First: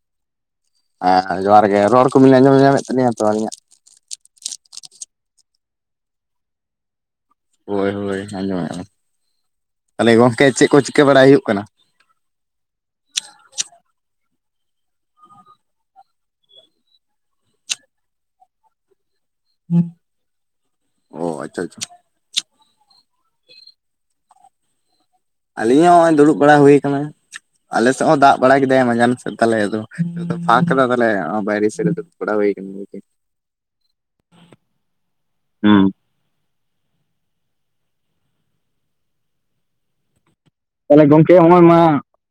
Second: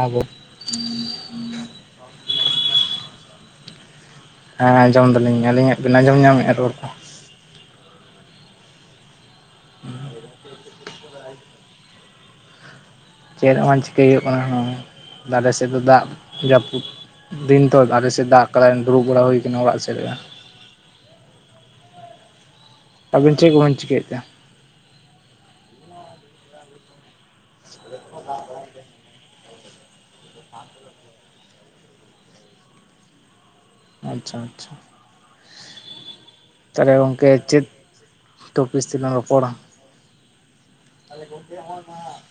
ᱟᱵᱚ ᱟᱸ ᱡᱚᱦᱟᱨ ᱜᱮ ᱨᱚᱲ ᱠᱚᱵᱤᱱ ᱟᱸᱡᱚᱢ ᱧᱟᱢᱮᱫ ᱛᱟᱞᱤᱧᱟ ᱛᱚ ᱟᱹᱞᱤᱧᱟᱜ? ᱦᱮᱸ ᱟᱸᱡᱚᱢ ᱫᱟᱞᱤᱧ, ᱟᱹᱞᱤᱧ ᱟᱜ ᱵᱤᱱ ᱟᱸᱡᱚᱢ ᱧᱟᱢᱮᱜᱼᱟ ᱨᱚᱲ ᱠᱚ? ᱦᱳᱭ ᱦᱳᱭ ᱟᱸᱡᱚᱢᱮ-ᱟ ᱞᱤᱧ, ᱛᱟᱦᱚᱞᱮ ᱜᱚᱢᱠᱮ ᱪᱮᱫ ᱠᱚ ᱪᱤᱠᱟᱹ ᱵᱟᱲᱟᱭ ᱦᱩᱭᱩᱜ ᱠᱟᱱᱟ? ᱪᱮᱫ ᱦᱚ ᱵᱟᱝ ᱪᱤᱠᱟᱹᱭ ᱦᱩᱭᱩᱜ ᱠᱟᱱᱟ ᱫᱚ ᱟᱞᱮ ᱥᱮᱫ ᱫᱚ ᱫᱟᱜ ᱡᱟᱹᱯᱩᱫ ᱫᱤᱱ ᱛᱚ ᱟᱞᱮ ᱥᱮᱫ ᱫᱟᱜ ᱠᱟᱫᱟᱭ ᱫᱩᱲᱩᱵ ᱵᱟᱲᱟ ᱦᱩᱭ ᱴᱤᱱ ᱚᱲᱟᱜ ᱥᱮᱰᱮ-ᱟ, ᱚ ᱟᱪᱪᱷᱟ ᱟᱪᱪᱷᱟ ᱟᱹᱵᱤᱱ ᱪᱮᱫ ᱠᱚᱵᱤᱱ ᱪᱤᱠᱟᱹᱭᱮᱫᱟ? ᱟᱹᱞᱤᱧ ᱦᱚᱸ ᱱᱚᱜ-ᱚᱭ ᱫᱩᱲᱩᱵ ᱵᱟᱲᱟ ᱦᱩᱭ ᱟᱠᱟᱱᱟ ᱟᱞᱮ ᱥᱮᱫ ᱦᱚᱸ ᱫᱟᱜ ᱵᱟᱲᱟ ᱠᱮᱫᱟᱭ ᱢᱟᱡᱟᱱ ᱥᱮᱫ ᱾ ᱛᱟᱦᱚᱞᱮ ᱟᱫᱚ ᱱᱤᱛᱚᱜ ᱫᱚ ᱯᱷᱟᱠ ᱠᱟᱫᱟ ᱛᱟᱦᱚᱞᱮ ᱵᱟᱭᱟᱨ ᱥᱮᱫ ᱨᱮ ᱫᱩᱲᱩᱵ ᱵᱟᱲᱟ ᱦᱩᱭ ᱠᱟᱱ ᱦᱩᱭ ᱠᱟᱱ ᱾ ᱟᱪᱪᱷᱟ ᱟᱪᱪᱷᱟ᱾ ᱦᱩᱸ᱾ ᱛᱟᱦᱚᱞᱮ ᱜᱚᱝᱠᱮ ᱪᱮᱫ ᱴᱚᱯᱤᱥ ᱛᱮ ᱞᱟᱝ ᱨᱚᱯᱚᱲᱟ? ᱛᱟᱦᱚᱞᱮ ᱜᱚᱝᱠᱮ ᱱᱚᱜᱼᱚᱭ ᱢᱟ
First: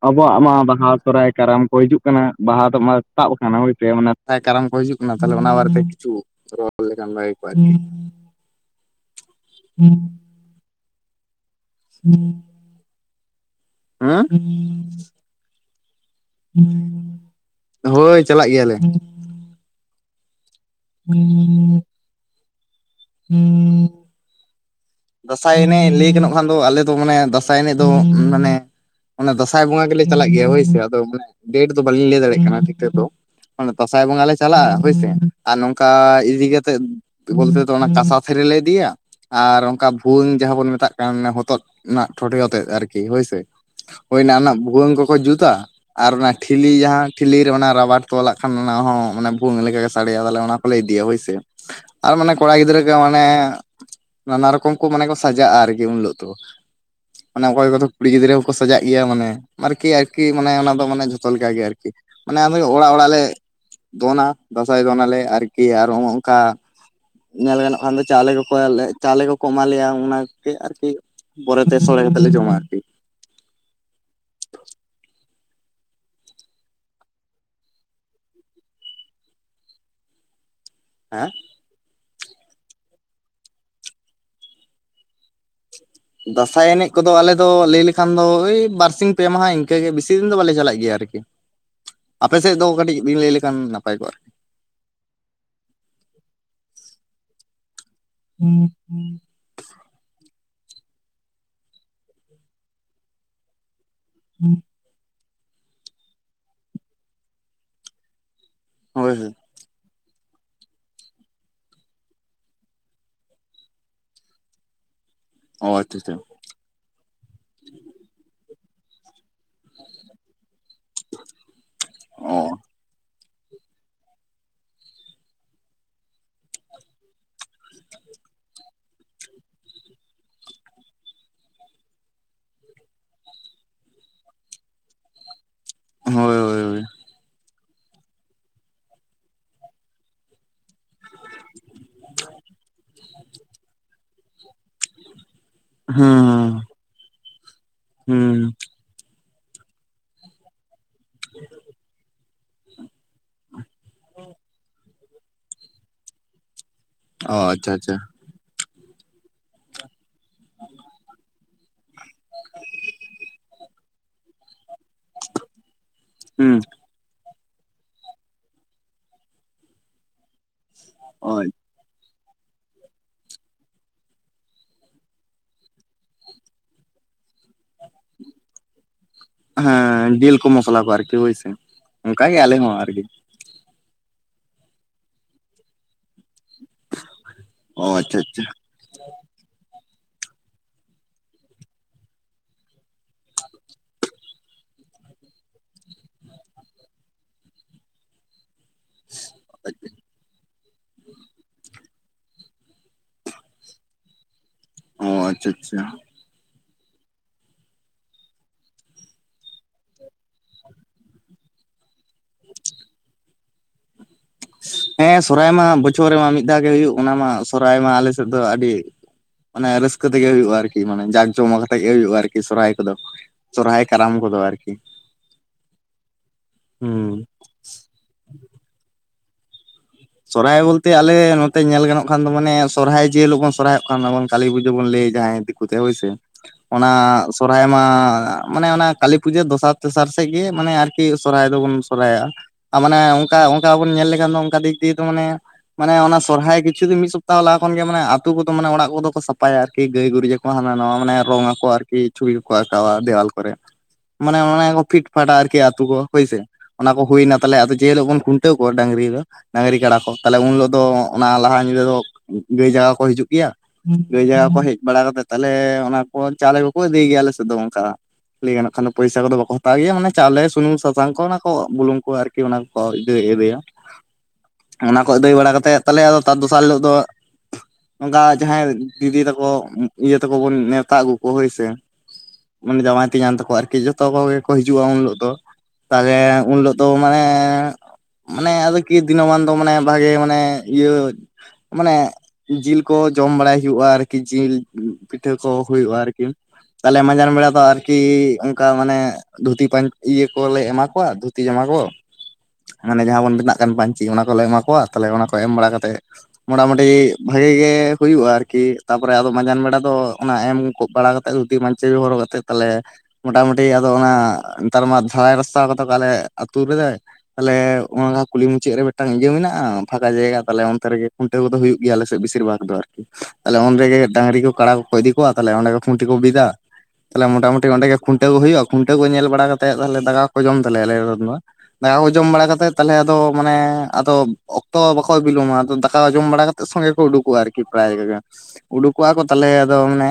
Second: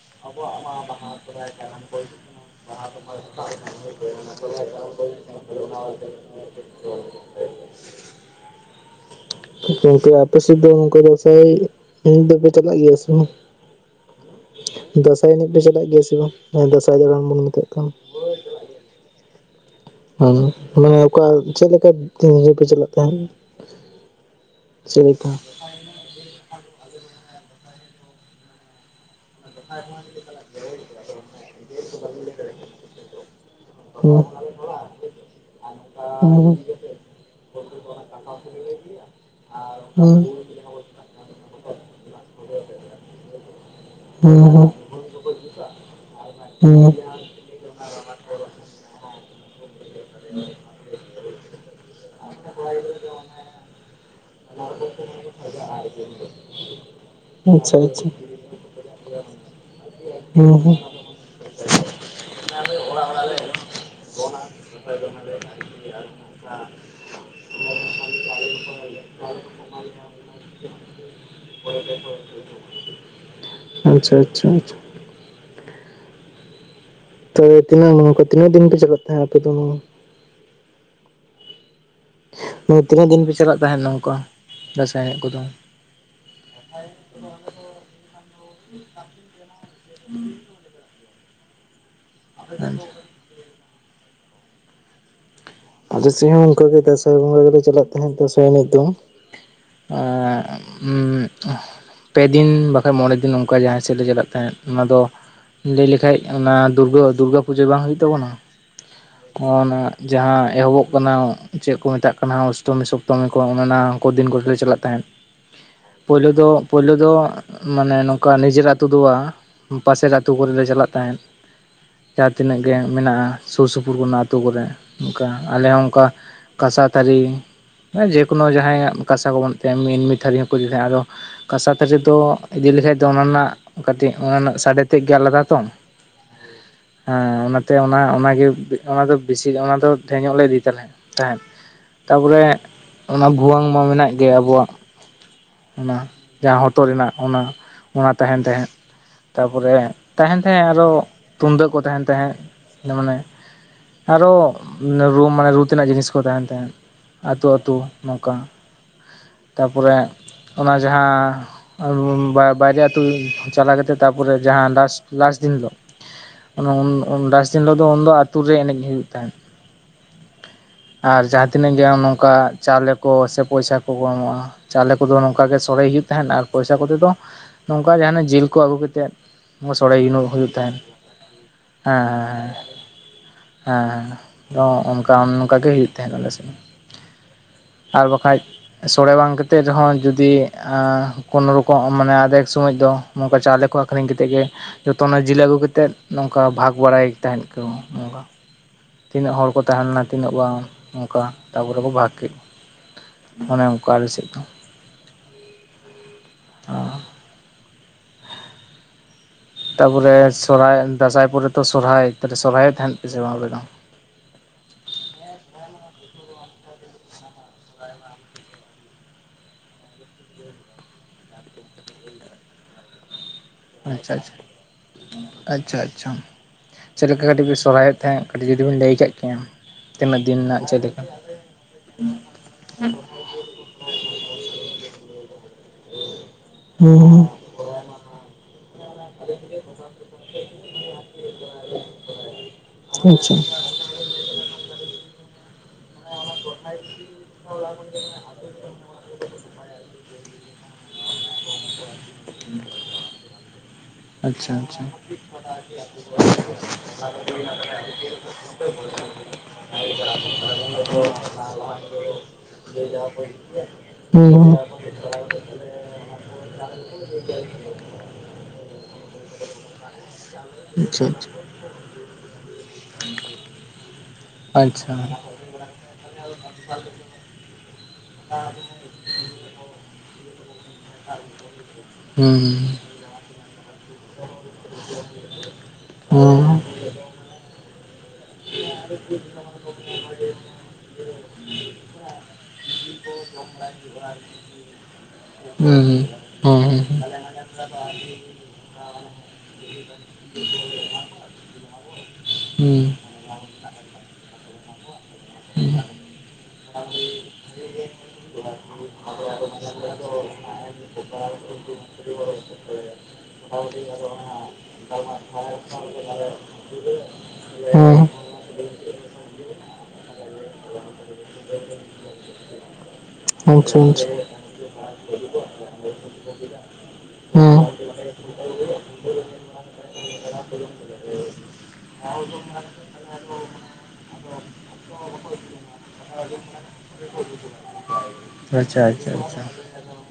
ᱟᱵᱚᱣᱟᱜ ᱢᱟ ᱵᱟᱦᱟ ᱥᱚᱦᱚᱨᱟᱭ ᱠᱟᱨᱟᱢ ᱠᱚ ᱦᱤᱡᱩᱜ ᱠᱟᱱᱟ ᱵᱟᱦᱟ ᱫᱚ ᱢᱟ ᱛᱟᱵ ᱟᱠᱟᱱᱟ ᱦᱳᱭ ᱥᱮ ᱢᱟᱱᱮ ᱛᱟᱭ ᱠᱟᱨᱟᱢ ᱠᱚ ᱦᱤᱡᱩᱜ ᱠᱟᱱᱟ ᱛᱟᱦᱚᱞᱮ ᱚᱱᱟ ᱵᱟᱨᱮᱛᱮ ᱠᱤᱪᱷᱩ ᱨᱚᱲ ᱞᱮᱠᱷᱟᱱ ᱵᱷᱟᱜᱮ ᱠᱚᱜᱼᱟ ᱟᱨᱠᱤ᱾ ᱜᱚᱝᱠᱮ ᱟᱯᱮ ᱥᱮᱫ ᱫᱚ ᱠᱩ ᱫᱟᱸᱥᱟᱭ ᱮᱱᱮᱡ ᱫᱚᱯᱮ ᱪᱟᱞᱟᱜ ᱜᱮᱭᱟ ᱥᱮ? ᱦᱮᱸ ᱫᱟᱸᱥᱟᱭ ᱮᱱᱮᱡ ᱯᱮ ᱪᱟᱞᱟᱜ ᱜᱮᱭᱟ ᱥᱮ ᱵᱟᱝ ᱮ ᱫᱟᱸᱥᱟᱭ ᱫᱟᱲᱟᱱ ᱵᱚᱱ ᱢᱮᱛᱟᱜ ᱠᱟᱱ? ᱦᱳᱭ ᱪᱟᱞᱟᱜ ᱜᱮᱭᱟᱞᱮ᱾ ᱦᱮᱸ ᱢᱟᱱᱮ ᱚᱠᱟ, ᱪᱮᱫ ᱞᱮᱠᱟ ᱫᱤᱱ ᱜᱮᱯᱮ ᱪᱟᱞᱟᱜ ᱛᱟᱦᱮᱱ? ᱫᱟᱸᱥᱟᱭ ᱮᱱᱮᱡ ᱞᱟᱹᱭ ᱜᱟᱱᱚᱜ ᱠᱷᱟᱱ ᱫᱚ ᱟᱞᱮ ᱫᱚ ᱢᱟᱱᱮ ᱫᱟᱸᱥᱟᱭ ᱮᱱᱮᱡ ᱫᱚ ᱢᱟᱱᱮ ᱚᱱᱮ ᱫᱟᱸᱥᱟᱭ ᱵᱚᱸᱜᱟ ᱜᱮᱞᱮ ᱪᱟᱞᱟᱜ ᱜᱮᱭᱟ ᱦᱳᱭᱥᱮ ᱟᱫᱚ ᱢᱟᱱᱮ ᱰᱮᱴ ᱫᱚ ᱵᱟᱹᱞᱤᱧ ᱞᱟᱹᱭ ᱫᱟᱲᱮᱭᱟᱜ ᱠᱟᱱᱟ ᱴᱷᱤᱠᱟ ᱫᱚ᱾ ᱚᱱᱮ ᱫᱟᱸᱥᱟᱭ ᱦᱮᱸ ᱵᱚᱸᱜᱟ ᱞᱮ ᱪᱟᱞᱟᱜᱼᱟ ᱦᱳᱭᱥᱮ ᱟᱨ ᱱᱚᱝᱠᱟ ᱦᱮᱸ ᱤᱫᱤ ᱠᱟᱛᱮᱜ ᱵᱚᱞᱛᱮ ᱫᱚ ᱚᱱᱟ ᱠᱟᱸᱥᱟ ᱛᱷᱟᱹᱨᱤ ᱞᱮ ᱤᱫᱤᱭᱟ ᱟᱨ ᱚᱠᱟ ᱦᱮᱸ ᱵᱷᱩᱣᱟᱹᱝ ᱡᱟᱦᱟᱸ ᱵᱚᱱ ᱢᱮᱛᱟᱜ ᱠᱟᱱᱟ ᱦᱚᱛᱚᱫ ᱱᱟᱜ ᱴᱷᱚᱴᱭᱚ ᱛᱮᱫ ᱟᱨᱠᱤ ᱦᱳᱭ ᱥᱮ᱾ ᱦᱳᱭ ᱦᱩᱸ ᱚᱱᱟ ᱱᱟᱜ ᱦᱩᱸ ᱵᱷᱩᱣᱟᱹᱝ ᱠᱚᱠᱚ ᱡᱩᱛᱟ᱾ ᱟᱨ ᱚᱱᱟ ᱴᱷᱤᱞᱤ ᱦᱩᱸ ᱡᱟᱦᱟᱸ ᱴᱷᱤᱞᱤ ᱨᱮ ᱚᱱᱟ ᱨᱟᱵᱟᱰ ᱛᱚᱞᱟᱜ ᱠᱷᱟᱱ ᱚᱱᱟ ᱦᱚᱸ ᱢᱟᱱᱮ ᱚᱱᱟ ᱵᱷᱩᱣᱟᱹᱝ ᱞᱮᱠᱟᱜᱮ ᱥᱟᱰᱮᱭᱟ ᱛᱟᱦᱚᱞᱮ ᱚᱱᱟ ᱠᱚᱞᱮ ᱤᱫᱤᱭᱟ ᱦᱳᱭ ᱥᱮ ᱟᱨ ᱢᱟᱱᱮ ᱠᱚᱲᱟ ᱜᱤᱫᱽᱨᱟᱹ ᱠᱚ ᱢᱟᱱᱮ ᱱᱟᱱᱟ ᱨᱚᱠᱚᱢ ᱠᱚ ᱢᱟᱱᱮ ᱠᱚ ᱥᱟᱡᱟᱜᱼᱟ ᱟᱨᱠᱤ ᱩᱱ ᱦᱤᱞᱳᱜ ᱫᱚ ᱢᱟᱱᱮ ᱚᱠᱚᱭ ᱠᱚ ᱟᱪᱪᱷᱟ ᱫᱚ ᱟᱪᱪᱷᱟ ᱠᱩᱲᱤ ᱜᱤᱫᱽᱨᱟᱹ ᱦᱚᱸᱠᱚ ᱥᱟᱡᱟᱜ ᱜᱤᱭᱟ ᱢᱟᱱᱮ᱾ ᱟᱨᱠᱤ ᱟᱭᱠᱤ ᱦᱩᱸ ᱢᱟᱱᱮ ᱚᱱᱟ ᱦᱩᱸ ᱫᱚ ᱢᱟᱱᱮ ᱡᱷᱚᱛᱚ ᱞᱮᱠᱟ ᱜᱤ ᱟᱨᱠᱤ᱾ ᱚᱱᱮ ᱟᱫᱚ ᱚᱲᱟᱜ ᱚᱲᱟᱜ ᱞᱮ ᱫᱚᱱᱟ ᱫᱟᱸᱥᱟᱭ ᱫᱚᱱᱟᱞᱮ ᱟᱨᱠᱤ ᱟᱨ ᱚᱱᱚ ᱚᱝᱠᱟ᱾ ᱧᱮᱞ ᱜᱟᱱᱚᱜ ᱠᱷᱟᱱ ᱫᱚ ᱪᱟᱣᱞᱮ ᱠᱚ ᱠᱚᱭᱟᱞᱮ ᱪᱟᱣᱞᱮ ᱠᱚ᱾ ᱠᱚ ᱮᱢᱟ ᱞᱮᱭᱟ ᱚᱱᱟᱱᱟᱜᱮ ᱟᱨᱠᱤ ᱯᱚᱨᱮᱛᱮ ᱥᱚᱲᱮ ᱠᱟᱛᱮ ᱞᱮ ᱡᱚᱢᱟ ᱟᱨᱠᱤ᱾ ᱟᱪᱪᱷᱟ ᱟᱪᱪᱷᱟ ᱟᱪᱪᱷᱟ᱾ ᱛᱚ ᱛᱤᱱᱟᱹᱜ ᱱᱚᱝᱠᱟᱱ, ᱛᱤᱱᱟᱹᱜ ᱫᱤᱱ ᱯᱮ ᱪᱟᱞᱟᱜ ᱛᱟᱸᱦᱮ ᱟᱯᱮ ᱫᱚ? ᱦᱮᱸ ᱛᱤᱱᱟᱹᱜ ᱫᱤᱱ ᱯᱮ ᱪᱟᱞᱟᱜ ᱛᱟᱦᱮᱸᱱ ᱱᱚᱝᱠᱟ ᱫᱟᱸᱥᱟᱭ ᱮᱱᱮᱡ ᱠᱚᱫᱚ? ᱫᱟᱸᱥᱟᱭ ᱮᱱᱮᱡ ᱠᱚᱫᱚ ᱟᱞᱮ ᱫᱚ ᱞᱟᱹᱭ ᱞᱮᱠᱷᱟᱱ ᱫᱚ ᱳᱭ ᱵᱟᱨᱥᱤᱧ ᱯᱮ ᱢᱟᱦᱟ ᱤᱱᱠᱟᱹ ᱜᱮ ᱵᱮᱥᱤ ᱫᱤᱱ ᱫᱚ ᱵᱟᱞᱮ ᱪᱟᱞᱟᱜ ᱜᱮᱭᱟ ᱟᱨᱠᱤ᱾ ᱟᱯᱮ ᱥᱮᱫ ᱫᱚ ᱠᱟᱹᱴᱤᱡ ᱵᱤᱱ ᱞᱟᱹᱭ ᱞᱮᱠᱷᱟᱱ ᱱᱟᱯᱟᱭ ᱠᱚᱜᱼᱟ᱾ ᱟᱞᱮ ᱥᱮᱡ ᱦᱚᱸ ᱚᱱᱠᱟ ᱜᱮ ᱫᱟᱸᱥᱟᱭ ᱵᱚᱸᱜᱟ ᱜᱮᱞᱮ ᱪᱟᱞᱟᱜ ᱛᱟᱦᱮᱸᱫ ᱫᱟᱸᱥᱟᱭ ᱮᱱᱮᱡ ᱫᱚ᱾ ᱮᱸᱜ ᱩᱸᱜ ᱯᱮᱫᱤᱱ-ᱵᱟᱠᱷᱟᱱ ᱢᱚᱬᱮ ᱫᱤᱱ ᱚᱝ ᱠᱟ ᱡᱟᱦᱟᱸ ᱥᱮᱫ ᱞᱮ ᱪᱟᱞᱟᱜ ᱛᱟᱦᱮᱸᱫ ᱚᱱᱟ ᱫᱚ, ᱞᱟᱹᱭ ᱞᱮᱠᱷᱟᱡ ᱚᱱᱟ ᱫᱩᱨᱜᱟᱹ ᱫᱩᱨᱜᱟ ᱯᱩᱡᱟᱹ ᱵᱟᱝ ᱦᱩᱭᱩᱜ ᱛᱟᱹᱵᱩᱱᱟ, ᱦᱳᱭ ᱦᱳᱭ᱾ ᱚᱱᱚᱶᱟ ᱡᱟᱦᱟᱸᱭ ᱮᱦᱚᱵᱚᱜ ᱠᱟᱱᱟ ᱪᱮᱫ ᱠᱚ ᱢᱮᱛᱟᱜ ᱠᱟᱱᱟ ᱚᱥᱴᱚᱢᱤ ᱥᱚᱯᱛᱚᱢᱤ ᱠᱚ ᱚᱱᱮ ᱚᱱᱟ ᱠᱚ ᱫᱤᱱ ᱠᱚᱛᱮᱞᱮ ᱪᱟᱞᱟᱜ ᱛᱟᱦᱮᱸᱫ᱾ ᱚ ᱟᱪᱪᱷᱟ ᱟᱪᱪᱷᱟ ᱯᱳᱭᱞᱳ ᱫᱚ ᱯᱳᱭᱞᱳ ᱫᱚ ᱢᱟᱱᱮ ᱱᱚᱝᱠᱟ ᱱᱤᱡᱮᱨ ᱟᱛᱩ ᱫᱚ ᱵᱟᱝ ᱯᱟᱥᱮᱨ ᱟᱛᱩ ᱠᱚᱨᱮ ᱞᱮ ᱪᱟᱞᱟᱜ ᱛᱟᱦᱮᱸᱱ ᱡᱟᱦᱟᱸ ᱚ ᱛᱤᱱᱟᱹᱜ ᱜᱮ ᱢᱮᱱᱟᱜᱼᱟ ᱥᱩᱨ ᱥᱩᱯᱩᱨ ᱚᱱᱟ ᱟᱛᱩ ᱠᱚᱨᱮ᱾ ᱚᱱᱠᱟ ᱟᱞᱮ ᱦᱚᱸ ᱚᱱᱠᱟ ᱠᱟᱥᱟ ᱛᱷᱟᱹᱨᱤ ᱡᱮᱠᱳᱱᱳ ᱡᱟᱦᱟᱸᱭᱟᱜ ᱠᱟᱥᱟ ᱠᱚ ᱵᱟᱹᱱᱩᱜ ᱛᱟᱭᱟ ᱮᱢᱱᱤ ᱛᱷᱟᱹᱨᱤ ᱦᱚᱸᱠᱚ ᱤᱫᱤ ᱛᱟᱦᱮᱸᱱᱟ᱾ ᱟᱫᱚ ᱠᱟᱸᱥᱟ ᱛᱷᱟᱹᱨᱤ ᱫᱚ ᱤᱫᱤ ᱞᱮᱠᱷᱟᱡ ᱫᱚ ᱚᱱᱟ ᱱᱮᱱᱟᱜ ᱠᱟᱹᱴᱤᱡ ᱚᱱᱟ ᱨᱮᱱᱟᱜ ᱥᱟᱰᱮ ᱛᱮᱜ ᱜᱮ ᱟᱞᱟᱫᱟ ᱛᱚ ᱦᱳᱭ ᱦᱳᱭ ᱦᱳᱭ ᱮ ᱚᱱᱟ ᱛᱮ ᱚᱱᱟᱜᱮ ᱚᱱᱟ ᱫᱚ ᱵᱮᱥᱤ ᱚᱱᱟ ᱰᱷᱮᱨ ᱧᱚᱜ ᱞᱮ ᱤᱫᱤ ᱛᱟᱦᱮᱸᱫ᱾ ᱛᱟᱯᱚᱨᱮ ᱚᱱᱟ ᱵᱷᱩᱣᱟᱹᱝ ᱢᱟ ᱢᱮᱱᱟᱜ ᱜᱮᱭᱟ ᱟᱵᱚᱣᱟᱜ᱾ ᱚᱱᱟ ᱦᱩᱸ ᱡᱟᱦᱟᱸ ᱦᱚᱴᱚᱜ ᱨᱮᱱᱟᱜ ᱚᱱᱟ ᱚᱱᱟ ᱦᱩᱸ ᱛᱟᱦᱮᱱ ᱛᱟᱦᱮᱸᱫ᱾ ᱛᱟᱯᱚᱨᱮ ᱛᱟᱦᱮᱱ ᱛᱟᱦᱮᱸᱜ ᱟᱨᱚ ᱛᱩᱢᱫᱟᱜ ᱠᱚ ᱛᱟᱦᱮᱱ ᱛᱟᱦᱮᱸᱜ ᱾ ᱤᱱᱟᱹ ᱢᱟᱱᱮ ᱟᱨᱚ ᱨᱩ ᱢᱟᱱᱮ ᱨᱩ ᱛᱮᱱᱟᱜ ᱡᱤᱱᱤᱥ ᱠᱚ ᱛᱟᱦᱮᱱ ᱛᱟᱦᱮᱸᱫ ᱾ ᱚ ᱟᱹᱛᱩ ᱟᱪᱪᱷᱟ ᱟᱹᱛᱩ ᱟᱪᱪᱷᱟ ᱱᱚᱝᱠᱟ ᱛᱟᱨᱯᱚᱨᱮ ᱚᱱᱟ ᱡᱟᱦᱟᱸ ᱟᱨ ᱵᱟ ᱵᱟᱡᱟᱨ ᱟᱛᱩ ᱪᱟᱞᱟᱣ ᱠᱟᱛᱮᱜ ᱛᱟᱯᱚᱨᱮ ᱡᱟᱦᱟᱸ ᱞᱟᱥᱴ ᱞᱟᱥᱴ ᱫᱤᱱ ᱦᱤᱞᱳᱜ ᱦᱩᱸ ᱚᱱᱟ ᱚᱱᱟ ᱞᱟᱥᱴ ᱫᱤᱱ ᱦᱤᱞᱳᱜ ᱫᱚ ᱩᱱ ᱫᱚ ᱟᱛᱩ ᱨᱮ ᱮᱱᱮᱡᱽ ᱦᱩᱭᱩᱜ ᱛᱟᱦᱮᱸᱫ ᱾ ᱟᱨ ᱚ ᱡᱟᱦᱟᱸ ᱛᱤᱱᱟᱹᱜ ᱜᱮ ᱚᱱᱮ ᱚᱝᱠᱟ ᱪᱟᱣᱞᱮ ᱠᱚ ᱥᱮ ᱯᱚᱭᱥᱟ ᱠᱚᱠᱚ ᱮᱢᱚᱜᱼᱟ ᱾ ᱪᱟᱣᱞᱮ ᱠᱚᱫᱚ ᱱᱚᱝᱠᱟᱜᱮ ᱥᱚᱲᱮ ᱦᱩᱭᱩᱜ ᱛᱟᱦᱮᱸᱱ ᱟᱨ ᱯᱚᱭᱥᱟ ᱠᱚᱛᱮ ᱫᱚ ᱱᱚᱝᱠᱟ ᱡᱟᱦᱱᱟᱜ ᱡᱤᱞ ᱠᱚ ᱟᱹᱜᱩ ᱠᱟᱛᱮᱜ ᱥᱚᱲᱮ ᱦᱮᱸ ᱡᱤᱞ ᱠᱚ ᱦᱩᱭᱩᱜ ᱛᱟᱦᱮᱸᱱ ᱢᱚᱥᱞᱟ ᱠᱚ ᱟᱨᱠᱤ ᱦᱳᱭᱥᱮ ᱦᱮᱸ ᱦᱮᱸ ᱚᱱᱠᱟ ᱜᱮ ᱟᱞᱮ ᱦᱚᱸ ᱟᱨᱠᱤ ᱦᱮᱸ ᱾ ᱦᱮᱸ ᱛᱚ ᱚᱱᱠᱟ ᱚᱱᱠᱟ ᱜᱮ ᱦᱩᱭᱩᱜ ᱛᱟᱦᱮᱸᱫ ᱟᱞᱮ ᱥᱮᱫ ᱫᱚ ᱚ ᱾ ᱟᱨ ᱟᱪᱪᱷᱟ ᱵᱟᱠᱷᱟᱡᱽ᱾ ᱟᱪᱪᱷᱟ ᱥᱳᱲᱮ ᱵᱟᱝ ᱠᱟᱛᱮᱫ ᱨᱮᱦᱚᱸ ᱡᱩᱫᱤ ᱟᱸ ᱠᱳᱱᱳ ᱨᱚᱠᱚᱢ ᱢᱟᱱᱮ ᱟᱫᱷᱮᱠ ᱥᱳᱚᱢᱚᱭ ᱫᱚ ᱱᱚᱝᱠᱟ ᱪᱟᱣᱞᱮ ᱠᱚ ᱟᱹᱠᱷᱨᱤᱧᱟ ᱠᱟᱛᱮᱫ ᱜᱮᱼᱼ ᱡᱷᱚᱛᱼᱚᱱᱟ ᱡᱤᱞ ᱟᱹᱜᱩ ᱠᱟᱛᱮᱫ ᱱᱚᱝᱠᱟ ᱵᱷᱟᱜᱽ ᱵᱟᱲᱟᱭ ᱛᱟᱦᱮᱸᱫ ᱠᱚ ᱱᱚᱝᱠᱟ᱾ ᱛᱤᱱᱟᱹᱜ ᱦᱚᱲ ᱠᱚ ᱛᱟᱦᱮᱸ ᱞᱮᱱᱟ ᱛᱤᱱᱟᱹᱜ ᱵᱟᱝ ᱚᱱᱠᱟ ᱛᱟᱯᱚᱨᱮ ᱠᱚ ᱵᱷᱟᱜᱽ ᱠᱮᱫ ᱾ ᱚᱱᱮ ᱚᱱᱠᱟ ᱟᱞᱮ ᱥᱮᱫ ᱫᱚ ᱾ ᱚᱸ ᱟᱪᱪᱷᱟ ᱟᱪᱪᱷᱟ ᱛᱟᱯᱚᱨᱮ ᱥᱚᱨᱦᱟᱭ ᱫᱟᱸᱥᱟᱭ ᱯᱚᱨᱮ ᱛᱚ ᱥᱚᱨᱦᱟᱭ ᱥᱚᱨᱦᱟᱭ ᱛᱟᱦᱮᱱ ᱯᱮ ᱥᱮ ᱵᱟᱝ ᱟᱯᱮ ᱫᱚ? ᱦᱮᱸ ᱥᱚᱨᱦᱟᱭ ᱢᱟ ᱵᱚᱪᱷᱚᱨ ᱨᱮᱢᱟ ᱢᱤᱫ ᱫᱷᱟᱣ ᱜᱮ ᱦᱩᱭᱩᱜ ᱚᱱᱟ ᱢᱟ ᱥᱚᱨᱦᱟᱭ ᱢᱟ ᱟᱞᱮ ᱥᱮᱫ ᱫᱚ ᱟᱹᱰᱤᱼᱼ ᱢᱟᱱᱮ ᱨᱟᱹᱥᱠᱟᱹ ᱛᱮᱜᱮ ᱦᱩᱭᱩᱜᱼᱟ ᱟᱨᱠᱤ ᱢᱟᱱᱮ ᱡᱟᱠ ᱡᱚᱢᱚᱠ ᱠᱟᱛᱮᱜ ᱜᱮ ᱦᱩᱭᱩᱜᱼᱟ ᱟᱨᱠᱤ ᱥᱚᱨᱦᱟᱭ ᱠᱚᱫᱚ ᱾ ᱟᱪᱪᱷᱟ ᱟᱪᱪᱷᱟ ᱟᱪᱪᱷᱟ ᱟᱪᱪᱷᱟ ᱪᱮᱫ ᱞᱮᱠᱟ ᱦᱩᱸ ᱠᱟᱹᱴᱤᱡ ᱯᱮ ᱥᱚᱨᱦᱟᱭᱚᱜ ᱠᱟᱹᱴᱤᱡ ᱡᱩᱫᱤ ᱵᱤᱱ ᱞᱟᱹᱭ ᱠᱮᱫ ᱠᱮᱭᱟᱹ? ᱥᱚᱨᱦᱟᱭ ᱵᱚᱞᱛᱮ ᱟᱞᱮ ᱱ ᱧᱮᱞ ᱜᱟᱱᱚᱜ ᱠᱷᱟᱱ ᱫᱚ ᱢᱟᱱᱮ ᱥᱚᱨᱦᱟᱭ ᱡᱮ ᱦᱤᱞᱚᱜ ᱵᱚᱱ ᱥᱚᱦᱨᱟᱭᱚᱜ ᱠᱟᱱ ᱫᱚ ᱠᱟᱹᱞᱤ ᱯᱩᱡᱟᱹ ᱵᱚᱱ ᱞᱟᱹᱭᱟ ᱫᱟ ᱫᱤᱠᱩᱛᱮ ᱦᱳᱭᱥᱮ ᱚᱱᱟ ᱦᱩᱸ ᱥᱚᱨᱦᱟᱭ ᱢᱟ ᱢᱟᱱᱮ ᱚᱱᱟ ᱠᱟᱹᱞᱤ ᱯᱩᱡᱟᱹ ᱫᱚᱥᱟᱨ ᱛᱮᱥᱟᱨ ᱥᱮᱫ ᱜᱮ ᱢᱟᱱᱮ ᱟᱨ ᱥᱚᱦᱨᱟᱭ ᱫᱚᱵᱚᱱ ᱥᱚᱨᱦᱟᱭᱚᱜᱼᱟ ᱟᱨ ᱢᱟᱱᱮ ᱟᱪᱪᱷᱟ ᱚᱱᱠᱟ ᱚᱱᱠᱟ ᱚᱱᱠᱟ ᱧᱮᱞ ᱞᱮᱠᱷᱟᱱ ᱫᱚ ᱚᱱᱠᱟ ᱫᱤᱠ ᱫᱤᱭᱮ ᱫᱚ ᱢᱟᱱᱮ ᱢᱟᱱᱮ ᱚᱱᱟ ᱥᱚᱨᱦᱟᱭ ᱠᱤᱪᱷᱩ ᱫᱤᱱ ᱢᱤᱫ ᱥᱚᱯᱛᱟᱦᱚ ᱞᱟᱦᱟ ᱠᱷᱚᱱ ᱜᱮ ᱢᱟᱱᱮ ᱟᱛᱳ ᱠᱚᱫᱚ ᱢᱟᱱᱮ ᱚᱲᱟᱜ ᱠᱚᱫᱚ ᱠᱚ ᱥᱟᱯ ᱥᱟᱯᱟᱭᱟ ᱟᱨᱠᱤ ᱜᱟᱹᱭ ᱜᱩᱨᱤᱡᱟ ᱠᱚ ᱦᱟᱱᱟ ᱱᱟᱣᱟ ᱠᱚ ᱢᱟᱱᱮ ᱨᱚᱝ ᱟᱠᱚ ᱟᱨᱠᱤ ᱪᱷᱚᱵᱤ ᱠᱚᱠᱚ ᱟᱸᱠᱟᱣᱟ ᱫᱮᱣᱟᱞ ᱠᱚᱨᱮ᱾ ᱢᱟᱱᱮ ᱟᱪᱪᱷᱟ ᱚᱱᱮ ᱠᱚ ᱟᱪᱪᱷᱟ ᱯᱷᱤᱴ ᱯᱷᱟᱴᱟ ᱟᱨᱠᱤ ᱟᱛᱩ ᱠᱚ ᱦᱳᱭᱥᱮ ᱚᱱᱟ ᱠᱚ ᱦᱩᱭᱱᱟ ᱛᱟᱦᱞᱮ ᱟᱫᱚ ᱡᱮ ᱦᱤᱞᱳᱜ ᱵᱚᱱ ᱠᱷᱩᱱᱴᱟᱹᱣ ᱠᱚᱣᱟ ᱰᱟᱹᱝᱨᱤ ᱫᱚ ᱰᱟᱝᱨᱤ ᱠᱟᱲᱟ ᱠᱚ ᱛᱟᱦᱚᱞᱮ ᱩᱱ ᱦᱤᱞᱳᱜ ᱫᱚ ᱚᱱᱟ, ᱞᱟᱦᱟ ᱧᱤᱫᱟᱹ ᱫᱚ ᱜᱟᱹᱭ ᱡᱟᱸᱜᱟᱣ ᱠᱚ ᱦᱤᱡᱩᱜ ᱜᱮᱭᱟᱼᱼ ᱜᱟᱹᱭ ᱡᱟᱜᱟᱣ ᱦᱩᱸ ᱠᱚ ᱦᱮᱡ ᱵᱟᱲᱟ ᱠᱟᱛᱮᱫ ᱛᱟᱦᱚᱞᱮ ᱚᱱᱟ ᱠᱚ ᱪᱟᱣᱞᱮ ᱠᱚᱠᱚ ᱟᱹᱫᱟ ᱭ ᱜᱮᱭᱟ ᱟᱞᱮ ᱥᱮᱫ ᱚᱱᱠᱟ ᱞᱟᱹᱭ ᱜᱟᱱᱚᱜ ᱠᱷᱟᱱ ᱯᱚᱭᱥᱟ ᱠᱚᱫᱚ ᱵᱟᱠᱚ ᱦᱟᱛᱟᱣ ᱜᱮᱭᱟ ᱢᱟᱱᱮ ᱪᱟᱣᱞᱮ ᱥᱩᱱᱩᱢ ᱟᱪᱪᱷᱟ ᱟᱪᱪᱷᱟ ᱥᱟᱥᱟᱝ ᱠᱚ ᱚᱱᱟ ᱵᱩᱞᱩᱝ ᱟᱨᱠᱤ ᱚᱱᱟ ᱠᱚ ᱟᱹᱫᱟᱹᱭᱟ ᱟᱪᱪᱷᱟ ᱚᱱᱟ ᱠᱚ ᱟᱹᱫᱟᱹᱭ ᱵᱟᱲᱟ ᱠᱟᱛᱮᱫ ᱛᱟᱦᱚᱞᱮ ᱟᱫᱚ ᱛᱟᱨ ᱫᱚᱥᱟᱨ ᱦᱤᱞᱳᱜ ᱫᱚ ᱱᱚᱝᱠᱟ ᱡᱟᱦᱟᱸᱭ ᱫᱤᱫᱤ ᱛᱟᱠᱚ ᱤᱭᱟᱹ ᱛᱟᱠᱚ ᱵᱚᱱ ᱱᱮᱣ ᱱᱮᱣᱛᱟ ᱟᱹᱜᱩ ᱠᱚᱣᱟ ᱦᱳᱭᱥᱮ ᱦᱩᱸ ᱢᱟᱱᱮ ᱡᱟᱣᱟᱭ ᱛᱮᱸᱧᱟᱝ ᱛᱟᱠᱚ ᱟᱨᱠᱤ ᱡᱷᱚᱛ ᱡᱷᱚᱛᱚ ᱠᱚᱜᱮ ᱠᱚ ᱦᱤᱡᱩᱜᱼᱟ ᱩᱱ ᱦᱤᱞᱳᱜ ᱫᱚ ᱛᱟᱦᱚᱞᱮ ᱦᱩᱸ ᱩᱱ ᱦᱤᱞᱳᱜ ᱫᱚ ᱢᱟᱱᱮ ᱢᱟᱱᱮ ᱟᱫᱚᱠᱤ ᱫᱤᱱᱟᱹᱢᱟᱱ ᱫᱚ ᱢᱟᱱᱮ ᱵᱷᱟᱜᱮ ᱢᱟᱱᱮ ᱤᱭᱟᱹ ᱢᱟᱱᱮ ᱡᱤᱞ ᱠᱚ ᱡᱚᱢ ᱵᱟᱲᱟᱭ ᱦᱩᱭᱩᱜᱼᱟ ᱟᱨᱠᱤ ᱡᱤᱞ ᱯᱤᱴᱷᱟᱹ ᱠᱚ ᱦᱩᱸ ᱦᱩᱭᱩᱜᱼᱟ ᱦᱩᱸ ᱟᱨᱠᱤ ᱦᱩᱸ ᱦᱩᱸ ᱛᱟᱦᱚᱞᱮ ᱢᱟᱸᱡᱟᱱ ᱵᱮᱲᱟ ᱫᱚ ᱟᱨᱠᱤ ᱚᱱᱠᱟ ᱢᱟᱱᱮ ᱫᱷᱩᱛᱤ ᱯᱟᱧᱪᱤ ᱤᱭᱟᱹ ᱠᱚᱞᱮ ᱮᱢᱟ ᱠᱚᱣᱟ ᱫᱷᱩᱛᱤ ᱡᱟᱢᱟ ᱠᱚ ᱦᱩᱸ ᱢᱟᱱᱮ ᱡᱟᱦᱟᱸ ᱵᱚᱱ ᱢᱮᱛᱟᱜ ᱠᱟᱱ ᱯᱟᱹᱧᱪᱤ ᱚᱱᱟ ᱠᱚᱞᱮ ᱮᱢᱟ ᱠᱚᱣᱟ ᱛᱟᱦᱚᱞᱮ ᱚᱱᱟ ᱮᱢ ᱦᱩᱸ ᱵᱟᱲᱟ ᱦᱩᱸ ᱠᱟᱛᱮ ᱢᱚᱴᱟᱢᱩᱴᱤ ᱵᱷᱟᱜᱤ ᱜᱮ ᱦᱮᱸ ᱟᱪᱪᱷᱟ ᱟᱪᱪᱷᱟ ᱦᱮᱸ ᱟᱪᱪᱷᱟ ᱟᱪᱪᱷᱟ ᱦᱩᱭᱩᱜᱼᱟ ᱟᱨᱠᱤ ᱛᱟᱯᱚᱨᱮ ᱟᱫᱚ ᱢᱟᱸᱡᱟᱱ ᱵᱮᱲᱟ ᱫᱚ ᱚᱱᱟ ᱮᱢ [inaudible] ᱵᱟᱲᱟ ᱠᱟᱛᱮ ᱫᱷᱩᱜᱤ ᱯᱟᱧᱪᱤ ᱦᱚᱨᱚᱜ ᱠᱟᱛᱮ ᱛᱟᱦᱚᱞᱮ ᱢᱚᱴᱟᱢᱩᱴᱤ ᱟᱫᱚ ᱚᱱᱟ ᱱᱮᱛᱟᱨ ᱢᱟ ᱰᱷᱟᱞᱟᱭ ᱨᱟᱥᱟ ᱟᱪᱪᱷᱟ ᱠᱟᱫᱟ [inaudible] ᱟᱞᱮ ᱟᱛᱩ ᱨᱮ ᱛᱟᱦᱚᱞᱮ ᱚᱱᱟ ᱠᱩᱞᱦᱤ ᱢᱩᱪᱟᱹᱫ ᱨᱮ ᱢᱤᱫᱴᱟᱝ ᱤᱭᱟᱹ ᱢᱮᱱᱟᱜᱼᱟ ᱯᱷᱟᱸᱠᱟ ᱡᱟᱭᱜᱟ ᱛᱟᱦᱚᱞᱮ ᱚᱱᱛᱮ ᱨᱮᱜ ᱠᱷᱩᱱᱴᱟᱹᱣ ᱠᱚᱫᱚ ᱦᱩᱭᱩᱜ ᱜᱮᱭᱟ ᱟᱞᱮᱥᱮᱫ ᱵᱮᱥᱤᱨ ᱵᱷᱟᱜᱽ ᱫᱚ ᱟᱨᱠᱤ ᱛᱟᱦᱞᱮ ᱚᱱᱰᱮᱜᱮ ᱰᱟᱝᱨᱤ ᱠᱚ ᱠᱟᱲᱟ ᱠᱚ ᱤᱫᱤ ᱠᱚᱣᱟ ᱛᱟᱦᱞᱮ ᱚᱸᱰᱮ ᱠᱷᱩᱱᱴᱤ ᱠᱚ ᱵᱤᱫᱟ ᱛᱟᱦᱚᱞᱮ ᱢᱚᱴᱟ ᱢᱩᱴᱤ ᱚᱸᱰᱮ ᱜᱮ ᱠᱷᱩᱱᱴᱟᱹᱣ ᱦᱩᱭᱩᱜᱼᱟ ᱠᱷᱩᱱᱴᱟᱹᱣ ᱠᱚ ᱧᱮᱞᱲᱟ ᱠᱟ [inaudible] ᱛᱟᱦᱚᱞᱮ ᱫᱟᱠᱟ ᱠᱚ ᱡᱚᱢ ᱛᱟᱞᱮᱭᱟ ᱟᱞᱮ ᱫᱚ ᱫᱟᱠᱟ ᱠᱚ ᱡᱚᱢ ᱵᱟᱲᱟ ᱠᱟᱛᱮᱫ ᱛᱟᱦᱚᱞᱮ ᱟᱫᱚ ᱢᱟᱱᱮ ᱟᱫᱚ ᱚᱠᱛᱚ ᱵᱟᱠᱚ ᱵᱤᱞᱚᱢᱟ ᱟᱫᱚ ᱫᱟᱠᱟ ᱡᱚᱢ ᱵᱟᱲᱟ ᱠᱟᱛᱮᱫ ᱥᱚᱸᱜᱮ ᱠᱚ ᱩᱰᱩᱠᱚᱜᱼᱟ ᱟᱨᱠᱤ ᱯᱨᱟᱭ ᱠᱚ ᱜᱮ᱾ ᱩᱰᱩᱠᱚᱜᱼᱟ ᱠᱚ ᱛᱟᱞᱮ ᱟᱫᱚ ᱢᱟᱱᱮ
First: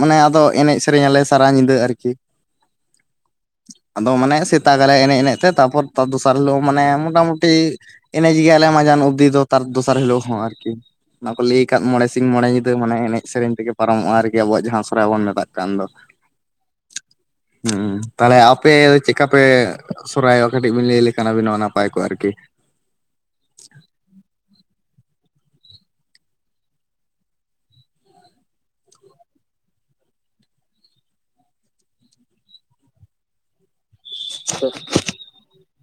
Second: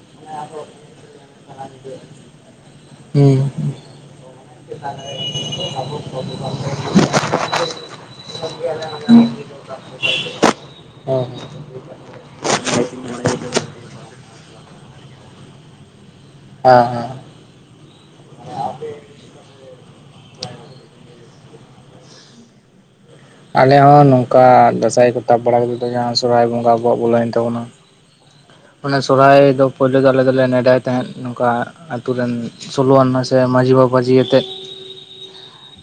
ᱢᱟᱱᱮ ᱟᱫᱚ ᱮᱱᱮᱡ ᱥᱮᱨᱮᱧ ᱟᱞᱮ ᱥᱟᱨᱟ ᱧᱤᱫᱟᱹ ᱟᱨᱠᱤ᱾ ᱦᱮᱸ᱾ ᱟᱫᱚ ᱢᱟᱱᱮ ᱥᱮᱛᱟᱜ ᱟᱞᱮ ᱮᱱᱮᱡ ᱮᱱᱮᱡ ᱛᱮ ᱛᱟᱯᱚᱨ ᱫᱚᱥᱟᱨ ᱦᱤᱞᱳᱜ ᱢᱟᱱᱮ ᱢᱚᱴᱟᱢᱩᱴᱤ ᱮᱱᱮᱡ ᱜᱮᱭᱟᱞᱮ ᱢᱟᱡᱟᱱ ᱚᱵᱽᱫᱤ ᱫᱚ ᱛᱟᱨ ᱫᱚᱥᱟᱨ ᱦᱤᱞᱳᱜ ᱦᱚᱸ ᱟᱨᱠᱤ᱾ ᱦᱮᱸ ᱚᱱᱟ ᱦᱮᱸ ᱠᱚ ᱞᱟᱹᱭ ᱟᱠᱟᱫ ᱢᱚᱬᱮ ᱥᱤᱧ ᱢᱚᱬᱮ ᱧᱤᱫᱟᱹ ᱢᱟᱱᱮ ᱮᱱᱮᱡ ᱥᱮᱨᱮᱧ ᱛᱮᱜᱮ ᱯᱟᱨᱚᱢᱚᱜᱼᱟ ᱟᱨᱠᱤ ᱟᱵᱚᱣᱟᱜ ᱡᱟᱦᱟᱸ ᱥᱚᱨᱦᱟᱭ ᱵᱚᱱ ᱢᱮᱛᱟᱜ ᱠᱟᱱ ᱫᱚ᱾ [inaudible] ᱦᱮᱸ ᱦᱮᱸ᱾ ᱦᱩᱸ ᱛᱟᱦᱚᱞᱮ ᱟᱯᱮ ᱪᱮᱫᱠᱟ ᱯᱮ ᱥᱚᱨᱦᱟᱭᱚᱜᱼᱟ ᱠᱟᱹᱴᱤᱡ ᱵᱤᱱ ᱞᱟᱹᱭᱞᱮᱠᱷᱱ ᱟᱵᱤ ᱦᱚᱸ ᱱᱟᱯᱟᱭ ᱠᱚᱜ ᱟᱨᱠᱤ? ᱟᱞᱮ ᱦᱚᱸ ᱱᱚᱝᱠᱟ ᱫᱟᱸᱥᱟᱭ ᱠᱚ ᱛᱟᱵ ᱵᱟᱲᱟᱛᱮᱫ ᱡᱟᱦᱟᱸ ᱥᱚᱨᱦᱟᱭ ᱵᱚᱸᱜᱟ ᱟᱵᱚᱣᱟᱜ ᱵᱚᱞᱟᱹᱭᱮᱱ ᱛᱟᱵᱚᱱᱟ᱾ ᱚᱱᱟᱮ ᱥᱚᱨᱦᱟᱭ ᱫᱚ ᱯᱳᱭᱞᱳ ᱫᱚ ᱟᱞᱮ ᱫᱚᱞᱮ ᱱᱮᱰᱟᱭ ᱛᱟᱦᱮᱸᱫ ᱱᱚᱝᱠᱟ ᱟᱛᱩ ᱨᱮᱱ ᱥᱳᱞᱳ ᱟᱱᱟ ᱥᱮ ᱢᱟᱺᱡᱷᱤ ᱵᱟᱵᱟ ᱡᱷᱤ ᱠᱟᱛᱮᱫᱼᱼ [unintelligible]